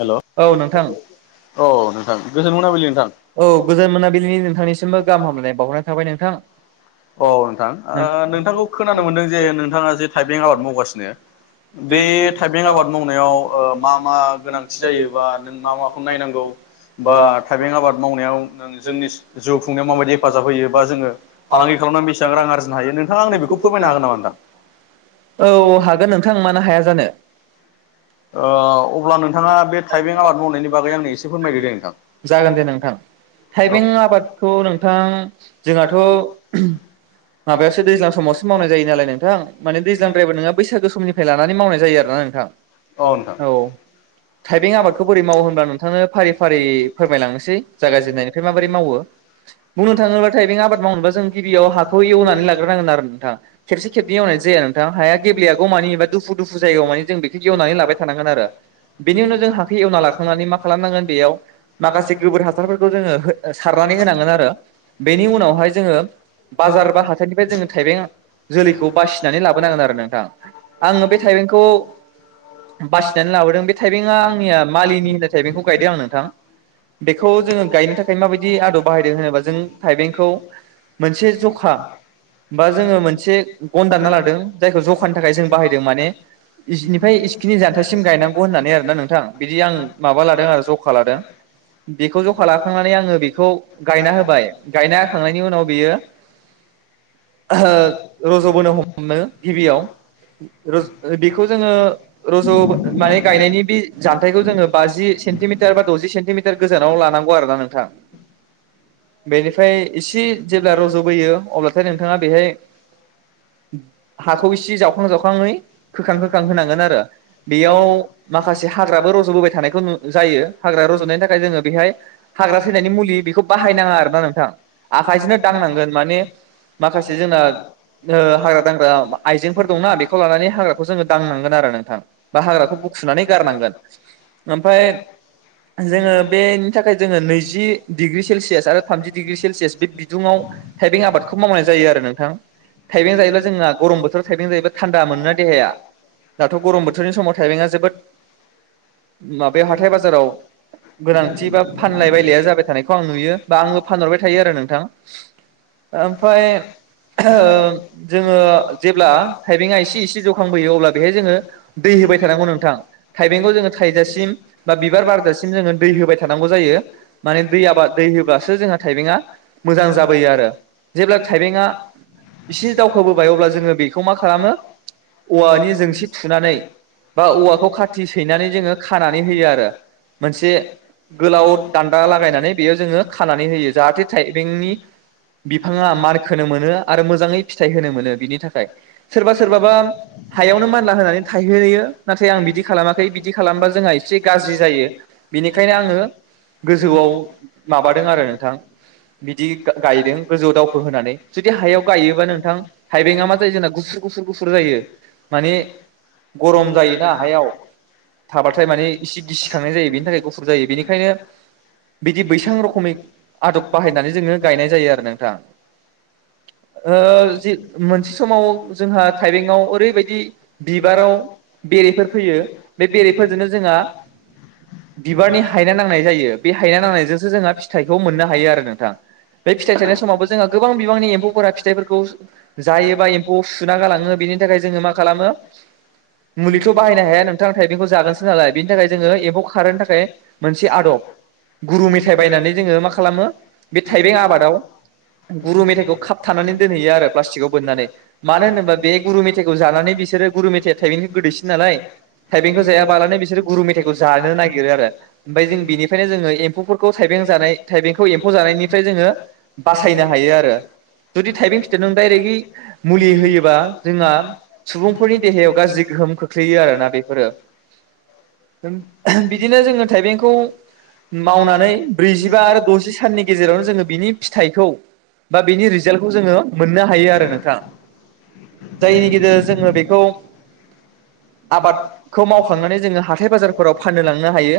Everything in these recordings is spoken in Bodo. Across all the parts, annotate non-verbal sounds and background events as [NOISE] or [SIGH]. हेलौ औ नोंथां अह नोंथां गोजोन मोनाबिलि नोंथां औ अह गोजोन मोनाबिलिनि नोंथांनिसिमबो गाहाम नोंथां हामलायनाय बावहरनाय थाबाय नोंथां। ओ नोंथांखौ खोनानो मोनदों जे नोंथाङा जे थाइबें आबाद मावगासिनो बे थाइबें आबाद मावनायाव ओ मा मा। औ गोनांथि जायो बा औ नों मा माखौ नायनांगौ बा थाइबें आबाद मावनायाव नों जोंनि जिउ खुंनायाव माबायदि हेफाजाब होयो बा जोङो फालांगि खालामनानै बेसेबां रां आरजिनो हायो नोंथाङा आंनो बेखौ फोरमायनो हागोन नामा नोंथां? हागोन नोंथां मानो हाया जानो। औ। अब्ला नोंथाङा बे थाइबें आबाद मावनायनि बागै आंनो एसे फोरमायदो दे नोंथां। जागोन दे नोंथां थाइबें आबादखौ नोंथां जोंहाथ' माबायावसो दैज्लां समावसो मावनाय जायो नालाय नोंथां माने दैज्लांद्रायबो नङा बैसागो समनिफ्राय लानानै मावनाय जायो आरोना नोंथां औ। थाइबें आबादखौ बोरै मावो होनबब्ला नोंथांनो फारि फारि फोरमायलांनोसै जागाय जेननायनिफ्राय माबोरै मावो बुंनो थाङोब्ला थाइबें आबाद मावनोबा जों गिबियाव हाखौ एवनानै लाग्रोनांगोन आरो नोंथां खेबसे खेबनै एवनाय जाया नोंथां हाया गेबेयागौ मानि एबा दुफु दुफु जायगौ मानि जों बे एवनानै लाबाय थानांगोन आरो। बेनि उनाव जों हाखौ एवना लाखांनानै मा खालामनांगोन बेयाव माखासे गोबोर हासारफोरखौ जोङो सारनानै होनांगोन आरो बेनि उनावहाय जोङो बाजार बा हाथायनिफ्राय जोङो थायबें जोलैखौ बासिनानै लाबोनांगोन आरो नोंथां आङो बे थाइबेंखौ। बासिनानै लाबोदों बे थाइबेंआ आंनिया मालिनि होननाय थाइबेंखौ गायदों आं नोंथां बेखौ जोङो गायनो थाखाय माबायदि आदब बाहायदों होनोबा जों थाइबेंखौ मोनसे जखा बा जोङो मोनसे गन दानना लादों जायखौ जखानि थाखाय जों बाहायदों माने बि सिनिफ्राय इसिखिनि जानथायसिम गायनां गौहोननानै आरोना नोंथां बिदि आं माबा लादों आरो जखा लादों बेखौ जखा लाखांनानै आङो बेखौ गायना होबाय गायना होखांनायनि उनाव बियो रजबोनो हमो गिबियाव रज बेखौ जो ङो रजब माने गायनायनि बे जान्थायखौ जोङो बाजि सेन्टिमिटार बा दजि सेन्टिमिटार गोजानाव लानांगौ आरोना नोंथां बेनिफ्राय एसे जेब्ला रजबोयो अब्लाथाय नोंथाङा बेहाय हाखौ एसे जावखां जावखङै खोखां खोखां होनांगोन आरो बेयाव माखासे हाग्राबो रजबोबाय थानायखौ नु जायो हाग्रा रजनायनि थाखाय जोङो बेहाय हाग्रा थैनायनि मुलि बेखौ बाहायना ङा आरो ना नोंथां आखायजोंनो दांनांगोन माने माखासे जोंना ओ हाग्रा दांग्रा आइजेंफोर दंना बेखौ लानानै हाग्राखौ जोङो दांनांगोन आरो नोंथां बा हाग्राखौ बु नै गारनांगोन ओमफ्राय जोंङो बे नि थाखाय जोंङो नैजि दिग्रि सेलस थामजि डिग्रि सेलसियास बे बिदुंआव थाइबें आबादखौ मावनाय जायो आरो नोंथां थाइबें जायोब्ला जोंना गरम बोथोराव थाइबें जायोब्ला थान्दा मोनोना देहाया दाथ गरम बोथोरनि समाव थाइबेंङा जोबोद माबायाव हाथाय बाजाराव गोनांथि बा फानलाय बायलाया जाबाय थानायखौ आं नुयो। बा आंङो फानहरबाय थायो आरो नोंथां ओमफाय ओ जोङो जेब्ला थाइबेंआ एसे एसे जौखांबोयो अब्ला बेहाय जोङो दै होबाय थानांगौ नों थां थाइबेंखौ जोङो थायजासिम बा बिबार बाराजासिम जोङो दै होबाय थानांगौ जायो माने दै आबा दै योब्लासो जोंहा थाइबेंआ मोजां जाबोयो आरो जेब्ला थाइबेंआ एसे दावखोबोबाय अब्ला जोङो बेखौ मा खालामो औवानि जोंसि थुनानै औवाखौ खाथि सैनानै जोङो खानानै होयो आरो मोनसे गोलाव दान्दा लायनानै बेयाव जोङो। खानानै होयो जाहाथे थाइबेंनि बिफाङा मारखोनो मोनो आरो मोजाङै फिथाइ होनो मोनो बिनि थाखाय सोरबा सोरबाबा हायावनो मानला होनानै थाइहोयो। नाथाय आं बिदि खालामाखै बिदि खालामबा जोंहा एसे गाज्रि जायो बेनिखायनो आङो गोजौआव दों आरो नोंथां बिदि गायदों गोजौ दावखो होनानै जुदि हायाव गायोबा नोंथां थाइबेंआ मा जायो जोंना गुफुर गुफुर गुफुर जायो माने गरम जायो। दा हायाव थाबाथाय माने इसे गिसिखांनाय जायो। बेनि थाखाय गुफुर जायो बेनिखायनो बिदि बै सां रखमै आदब बाहायनानै जोङो गायनाय जायो आरो नोंथां ओ जि मोनसे समाव जोंहा थाइबेंआव ओरैबायदि बिबाराव बेरेफोर फैयो बे बेरेफोरजोंनो जोंहा बिबारनि हायना नांनाय जायो बे हायना नांनायजोंसो जों फिथाइखौ मोननो हायो आरो नोंथां बे फिथाइ थायनाय समावबो जोंहा गोबां बिबांनि एम्फौफोरा फिथाइफोरखौ जायोबा एम्फौ सुना गालाङो बेनि थाखाय जोङो मा खालामो मुलिथ बाहायनो हाया नोंथां थाइबेंखौ जागोनसो नालाय बेनि थाखाय जोङो एम्फौ खारहोनो थाखाय मोनसे आदब गुरु मेथाइ बायनानै जोङो मा खालामो बे थाइबें आबादाव गुरु मेथाइखौ खाबथानानै दोनहैयो आरो प्लास्टिकआव बोननानै मानो होनोबा बे गुरु मेथाइखौ जानानै बिसोरो गुरु मेथाइआ थाइबेंनि दैसिन नालाय थाइबेंखौ जायाबालानो बिसोरो गुरु मेथाइखौ जानो नागिरो आरो ओमफ्राय जों बिनिफ्रायनो जोङो एम्फौफोर खौ थाइबें जानाय थाइबेंखौ एम्फौ जानायनिफ्राय जोङो बासायनो हायो आरो जोदि थाइबें फिथायनो दायरेगै मुलि होयोबा जोंहा सुबुंफोरनि देहायाव गाज्रि गोहोम खोख्लैयो आरोना बेफोरो बिदिनो जोङो थाइबेंखौ मावना ओमफाय ब्रैजिबा आरो दजि साननि गेजेरावनो जोङो बिनि फिथाइखौ बा बेनि रिजाल्टखौ जोङो मोननो हायो आरो नोंथां जायनि गेजेर जोङो बेखौ आबादखौ मावखांनानै जोङो हाथाय बाजारफोराव फाननो लांनो हायो।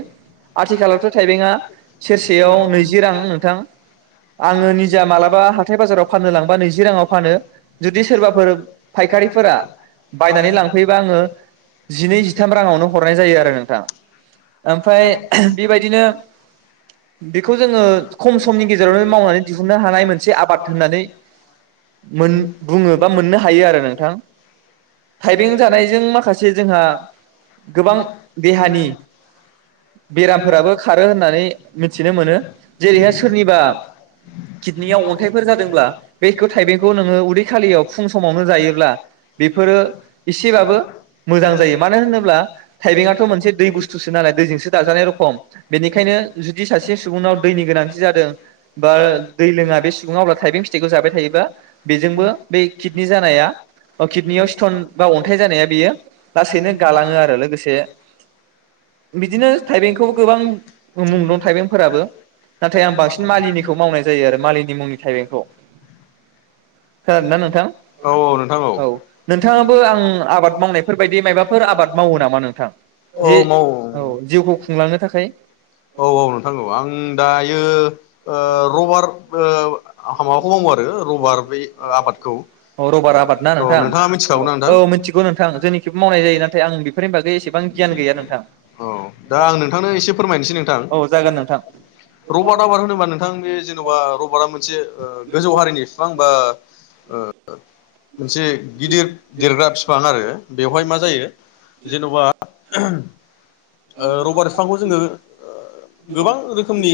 आथिखालावथ थाइबेंआ सेरसेयाव नैजि रां नोंथां आङो निजा मालाबा हाथाय बाजाराव फाननो लांबा नैजि राङाव फानो जुदि सोरबाफोर पायकारि फोरा बायनानै लाफैब्ला ओ जिनै जिथाम राङावनो हरनाय जायो आरो नोंथां ओमफ्राय ओ बेबायदिनो बेखौ जोङो खम समनि गेजेरावनो मावनानै दिहुननो हानाय मोनसे आबाद होननानै मोन बुङो बा मोननो हायो आरो नोंथां थाइबें जानायजों माखासे जोंहा गोबां देहानि बेरामफोराबो खारो होननानै मिथि मिथिनो मोनो जेरैहाय सोरनिबा किदनियाव अन्थाइफोर जादोंब्ला बेखौ थाइबेंखौ नोङो उदै खालियाव फुं समावनो जायोब्ला बेफोरो एसेबाबो मोजां जायो मानो होनोब्ला थाइबेंआथ मोनसे दै बोसथोसो नालाय दैजोंसो दाजानाय रखम बेनिखायनो जु जुदि सासे सुबुंनाव दैनि गोनांथि जादों बा दै लोङा बे सुबुङा अब्ला थाइबें फिथाइखौ जाबाय थायोबा बेजोंबो बे किदनि जानाया अ किदनियाव स्टन बा अन्थाइ जानाया बेयो लासैनो गालाङो आरो लोगोसे बिदिनो थाइबेंखौबो गोबां मुं दं थाइबें फोराबो नाथाय आं बांसिन मालिनिखौ मावनायजायो आरो मालिनि मुंनि थाइबेंखौ खोनादोना नोंथां औ औ नोंथां औ नोंथाङा नोंथाङाबो आं आबाद मावनायफोर बायदि माबाफोर आबाद खोनादोंना नोंथां औ नोंथाङाबो आं आबाद मावनायफोरबायदि मायबाफोर आबाद मावो नामा नोंथां औ जे मावो [INAUDIBLE] औ जिउखौ खुंलांनो थाखाय औ औ नोंथां औ आं दायो औ रबार औ आं माबाखौ मावो आरो रबार बि औ रबार आबाद ना नोंथां नोंथाङा औ मिथिखागौना औ नोंथां मिथिगौ नोंथां जोंनिखिबो मावनाय जायो नाथाय आं बेफोरनि बागै एसेबां गियान गैया नोंथां औ दा आं नोंथांनो एसे फोरमायनोसै नोंथां औ जागोन नोंथां रबार आबाद होनोबा नोंथां जेनबा रबारटा मोनसे गोजौ हारिनि बिफां बा औ ओ मोनसे गिदिर देरग्रा बिफां आरो बेवहाय मा जायो जेनबा रबार बिफांखौ जोङो गोबां रोखोमनि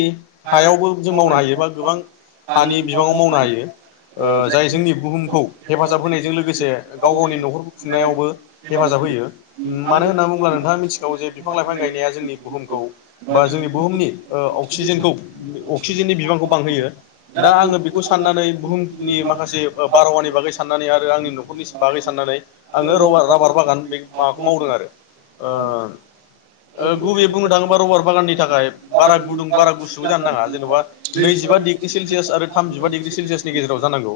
हायावबो जों मावनो हायो बा गोबां हानि बिबाङाव मावनो हायो औ जोंनि बुहुमखौ हेफाजाब होनायजों लोगोसे गाव गावनि नखरखौ खुंनायावबो हेफाजाब होयो मानो होनना बुङोब्ला नोंथाङा मिथिखागौ जे बिफां लाइफां गायनाया जोंनि बुहुमखौ बा जोंनि बुहुमनि अक्सिजेनखौ अक्सिजेननि बिबांखौ बांहोयो दा आङो बेखौ साननानै बुहुमनि मा माखासे बारहावानि बागै साननानै आरो आंनि न' [UNINTELLIGIBLE] बागै साननानै आङो र -राबार बागान बे माबाखौ मावदों आरो ओ गुबैयै बुंनो थाङोबा रबार बागाननि थाखाय बारा गुदुं बारा गुसुबो जानो नाङा जेनबा नैजिबा डिग्रि सेलसियास आरो थामजिबा डिग्रि सेलसियासनि गेजेराव जानांगौ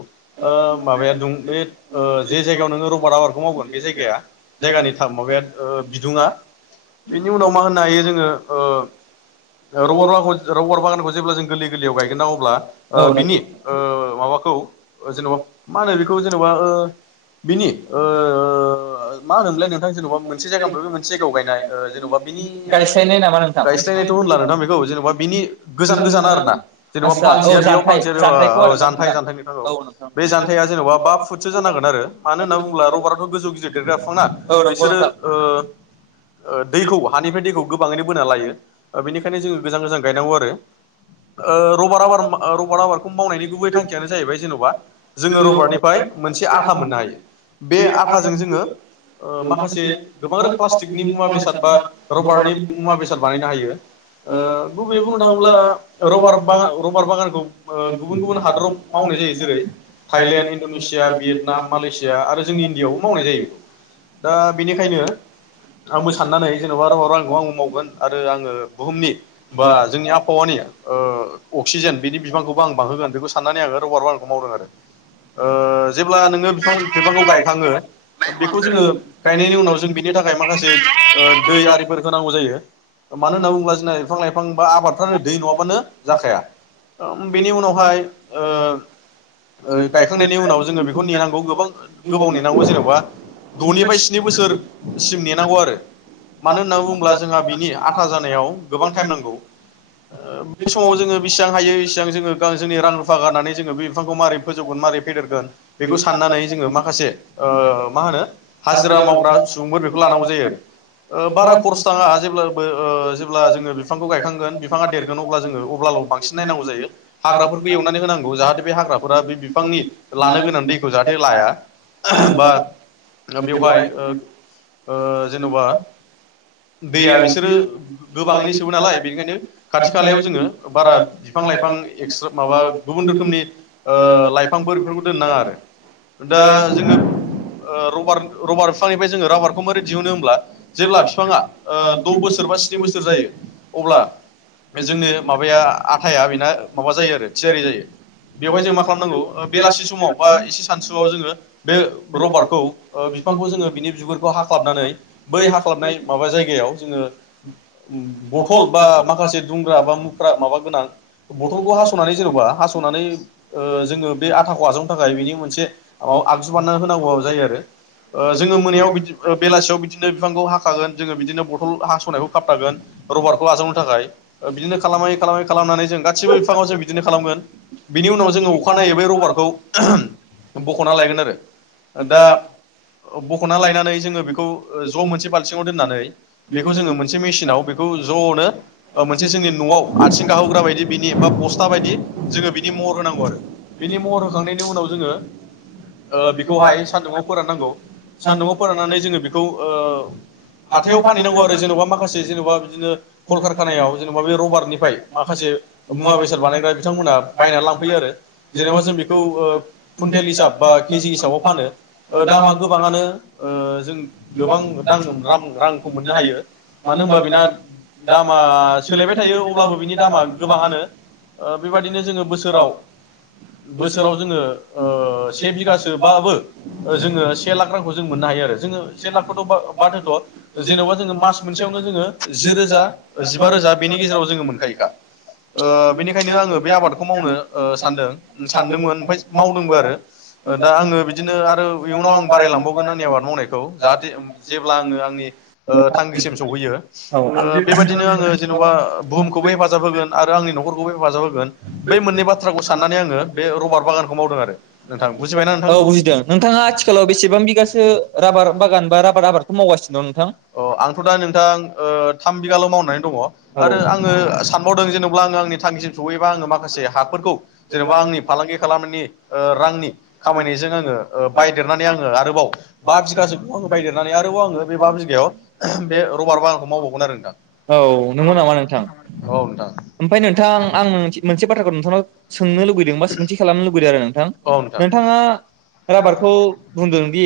ओ माबाया दं बे ओ जे जायगायाव नोङो रबार आबादखौ मावगोन बे जायगाया जायगानि [UNINTELLIGIBLE] माबाया बिदुङा बेनि उनाव मा होननो हायो जोङो ओ रबार राखौ रबार बागानखौ जेब्ला जों गोरलै गोरलैयाव गायगोन ना अब्ला औ ओ बिनि ओ माबाखौ जेनबा मा होनो बेखौ जेनबा ओ बिनि ओ मा होनोमोनलाय नोंथां जेनबा मोनसे नों जायगानिफ्राय बे मोनसे जायगायाव गायनाय ओ जेनबा बिनि गायस्लायनाय नामा नोंथां? गायस्लायनायथ होनला नोंथां बेखौ जेनबा बिनि गोजान गोजान आरो ना जेनबा आदसा औ फांसेया बेयाव जानथाय फांसे अ जानथायखौ अ आरोना जानथाइ जानथाइ नोंथां औ बे जान्थाया जेनबा बा फुटसो जानांगोन आरो मानो औ होननानै बुङोब्ला रबाराथ गोजौ गिदिर देरग्रा बिफाङा नंगौ बिसोरो नोंथां ओ ओ दैखौ हानिफ्राय दैखौ गोबाङैनो बोना लायो बेनिखायनो जोङो गोजान गोजान गायनांगौ आरो ओ रबार आबार रबार आबादखौ मावनायनि गुबै थांखियानो जाहैबाय जेनबा जोङो रबार्टनिफ्राय मोनसे आथा मोननो हायो बे आथाजों जोङो ओ माखासे गोबां रो प्लास्टिकनि मुवा बेसाद बा रबारनि मुवा बेसाद बानायनो हायो ओ गुबैयै बुंनो थाङोब्ला रबार बागान रबार बागानखौ ओ गुबुन गुबुन हादराव मावनाय जायो जेरै थाइलेण्ड इनडनेसिया ना मालेसिया आरो जोंनि इण्डियआवबो मावनाय जायो दा बेनिखायनो आंबो सान्नानै जेनेबा रबार्ट बागानखौ आंबो मावगोन आरो आङो बुहुमनि बा जोंनि आबहावानि ओ अक्सिजेन बिनि बिबांखौ बो आं बांहोगोन बेखौ सान्नानै आं बे रबार्ट बागानखौ मावदों आरो। ओ जेब्ला नोङो बिफां बिफांखौ गायखाङो बेखौ जोङो गायनायनि उनाव जों बेनि थाखाय माखासे ओ दै आरिफोर होनांगौ जायो मानो होनना बुङोब्ला जोंना बिफां लाइफां बा आबादफ्रानो दै नङाबानो जाखाया बेनि उनावहाय ओ ओ गायखांनायनि उनाव जों [UNINTELLIGIBLE] नेनांगौ गोबां गोबाव नेनांगौ जेनबा दनिफ्राय स्नि बोसोर सिम नेनांगौ आरो मानो होन्ना बुङोब्ला जोंहा बिनि आथा जानायाव गोबां टायेम नांगौ [UNINTELLIGIBLE] समाव जोंङो बेसेबां हायो एसेबां जोङो जोंनि रां रुफा गारनानै जोङो बे बिफांखौ मारै [UNINTELLIGIBLE] मारै फेदेरगोन? बेखौ साननानै जोङो माखासे ओ मा होनो हाजिरा मावग्रा सुबुंफोर बेखौ लानांगौ जायो ओ बारा खरसा [UNINTELLIGIBLE] जेब्लाबो जेब्ला जोङो बिफांखौ गायखांगोन बिफाङा देरगोन अब्ला जोङो अब्लाल बांसिन नायनांगौ जायो हाग्राफोरखौ एवनानै होनांगौ जाहाथे बे हाग्रा बा बि-बिफांनि लानो गो खौ जाहाथे लाया बा बेवहाय ओ ओ जेनबा दैया बिसोरो गोबाङैनो सोबो नालाय बेनिखायनो खाथि खालायाव जोङो बारा बिफां लाइफां एक्सट्रा माबा गुबुन रोखोमनि ओ लाइफांफोर बेफोरखौबो दोन्नो नाङा आरो दा जों ओ रबार रबार बिफांनिफ्राय जोङो राबारखौ माबोरै दिहुनो होनब्ला जेब्ला फिफाङा ओ द बोसोर बा स्नि बोसोर जायो अब्ला जोंनि माबाया आथाया बेना माबा जायो आरो इसे ओरै जायो बेवहाय जों मा खालामनांगौ ओ बेलासि समाव बा सानसुआव जोङो बे रबारखौ ओ बिफांखौ जोङो बिनि बिगुरखौ हाख्लाबनानै बै हाख्लाबनाय माबा जायगायाव जोङो बथल बा माखासे दुंग्रा बा मुख्रा माबा गोनां बथलखौ हासनानै जेनबा हासनानै ओ जोङो बे आथाखौ आजावनो थाखाय बेनि अ आगजु बानायना होनांगौ जायो आरो ओ जोङो मोनायाव बिदि बेलासियाव बिदिनो बिफांखौ हाखागोन जोङो बिदिनो बथल हासनायखौ खाबथागोन रबारखौ आजावनो थाखाय ओ बिदिनो खालामै खालामै खालामनानै जों गासिबो बिफाङाव जों बिदिनो खालामगोन। बिनि उनाव जोङो अखानायै बै रबारखौ बखना लायगोन आरो दा बखना लायनानै जोङो बेखौ ज मोनसे बाल्थिङाव दोननानै बेखौ जोङो मोनसे मेसिनाव बेखौ जनो मोनसे जोंनि नआव आथिं गाहोग्रा बायदि बिनि बा बस्था बायदि जोङो बि। नि महर होनांगौ आरो बिनि महर होखांनायनि उनाव जोङो। ओ बेखौहाय सान्दुङाव फोराननांगौ सान्दुङाव फोराननानै जोङो बेखौ ओ हाथायाव फानहैनांगौ आरो जेनबा माखासे जेनेबा बिदिनो कलकारखानायाव जेनेबा बे रबारनिफ्राय माखासे मुवा बेसाद बानायग्रा बिथांमोना। बायनानै लांफैयो आरो जेनेबा जों बेखौ ओ कुन्टेल हिसाब बा केजि हिसाबाव फानो ओ दामा गोबाङानो ओ जों गोबां दां रां-रांखौ मोननो हायो मानो होनबा बेना दामा सोलायबाय थायो अब्लाबो बिनि दामा गोबाङानो ओ बेबादिनो जोङो बोसोराव बोसोराव जोङो ओ से बिघासोबाबो जोङो से लाख रांखौ जों मोननो हायो आरो जोङो से लाखखौथ बाद होथ जेनबा जोङो मास मोनसेयावनो जोङो जि रोजा जिबा रोजा बेनि गेजेराव जोङो मोनखायोखा ओ बेनिखायनो आङो बे आबाद खौ मावनो ओ सानदों-सानदोंमोन ओमफाय मावदोंबो आरो ओ दा आङो बिदिनो आरो इयुनाव आं बारायलांबावगोन आंनि आबाद मावनायखौ जाहाथे जेब्ला आङो आंनि ओ थांखिसिम सहैयो ओ बेबायदिनो आङो जेनबा बुहुमखौबो हेफाजाब होगोन आरो आंनि नखरखौबो हेफाजाब होगोन बै मोननै बाथ्राखौ साननानै आङो बे रबाट बागान बुजिबायना नोंथां औ बुजिदों नोंथाङा आथिखालाव बेसेबां बिगासो राबार बागान बा राबार आबादखौ मावगासिनो दं नोंथां औ आंथ दा नोंथां ओ थाम बिगाल मावनानै दङ औ औ [UNINTELLIGIBLE] से हाफोरखौ जेनेबा आंनि फालांगि खालामनायनि ओ रांनि खामायनायजों आङो बायदेरनानै आङो आरोबाव बा बिगासोखौ आङो बायदेरनानै आरोबाव आङो बे बा बिगायाव बे औ। रबार बा आंखौ मावबावगोन आरो नोंथां औ नंगौ नामा नोंथां औ नोंथां बाथाखौ नोंथांनाव सोंनो लुबैदों बा सोंथि खालाम लु बैद आरो नोंथां औ नोंथां नोंथाङा राबारखौ बुंदोंदि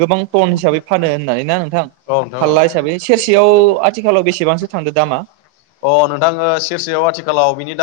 गोबां टन हिसाबै फानो होननानै ना नोंथां औ नोंथां हालला हिसाबै सेरसेयाव आथिखालाव बेसेबांसो थांदो दामा औ अ नोंथां सेरसेयाव आथिखालाव बिनि दामा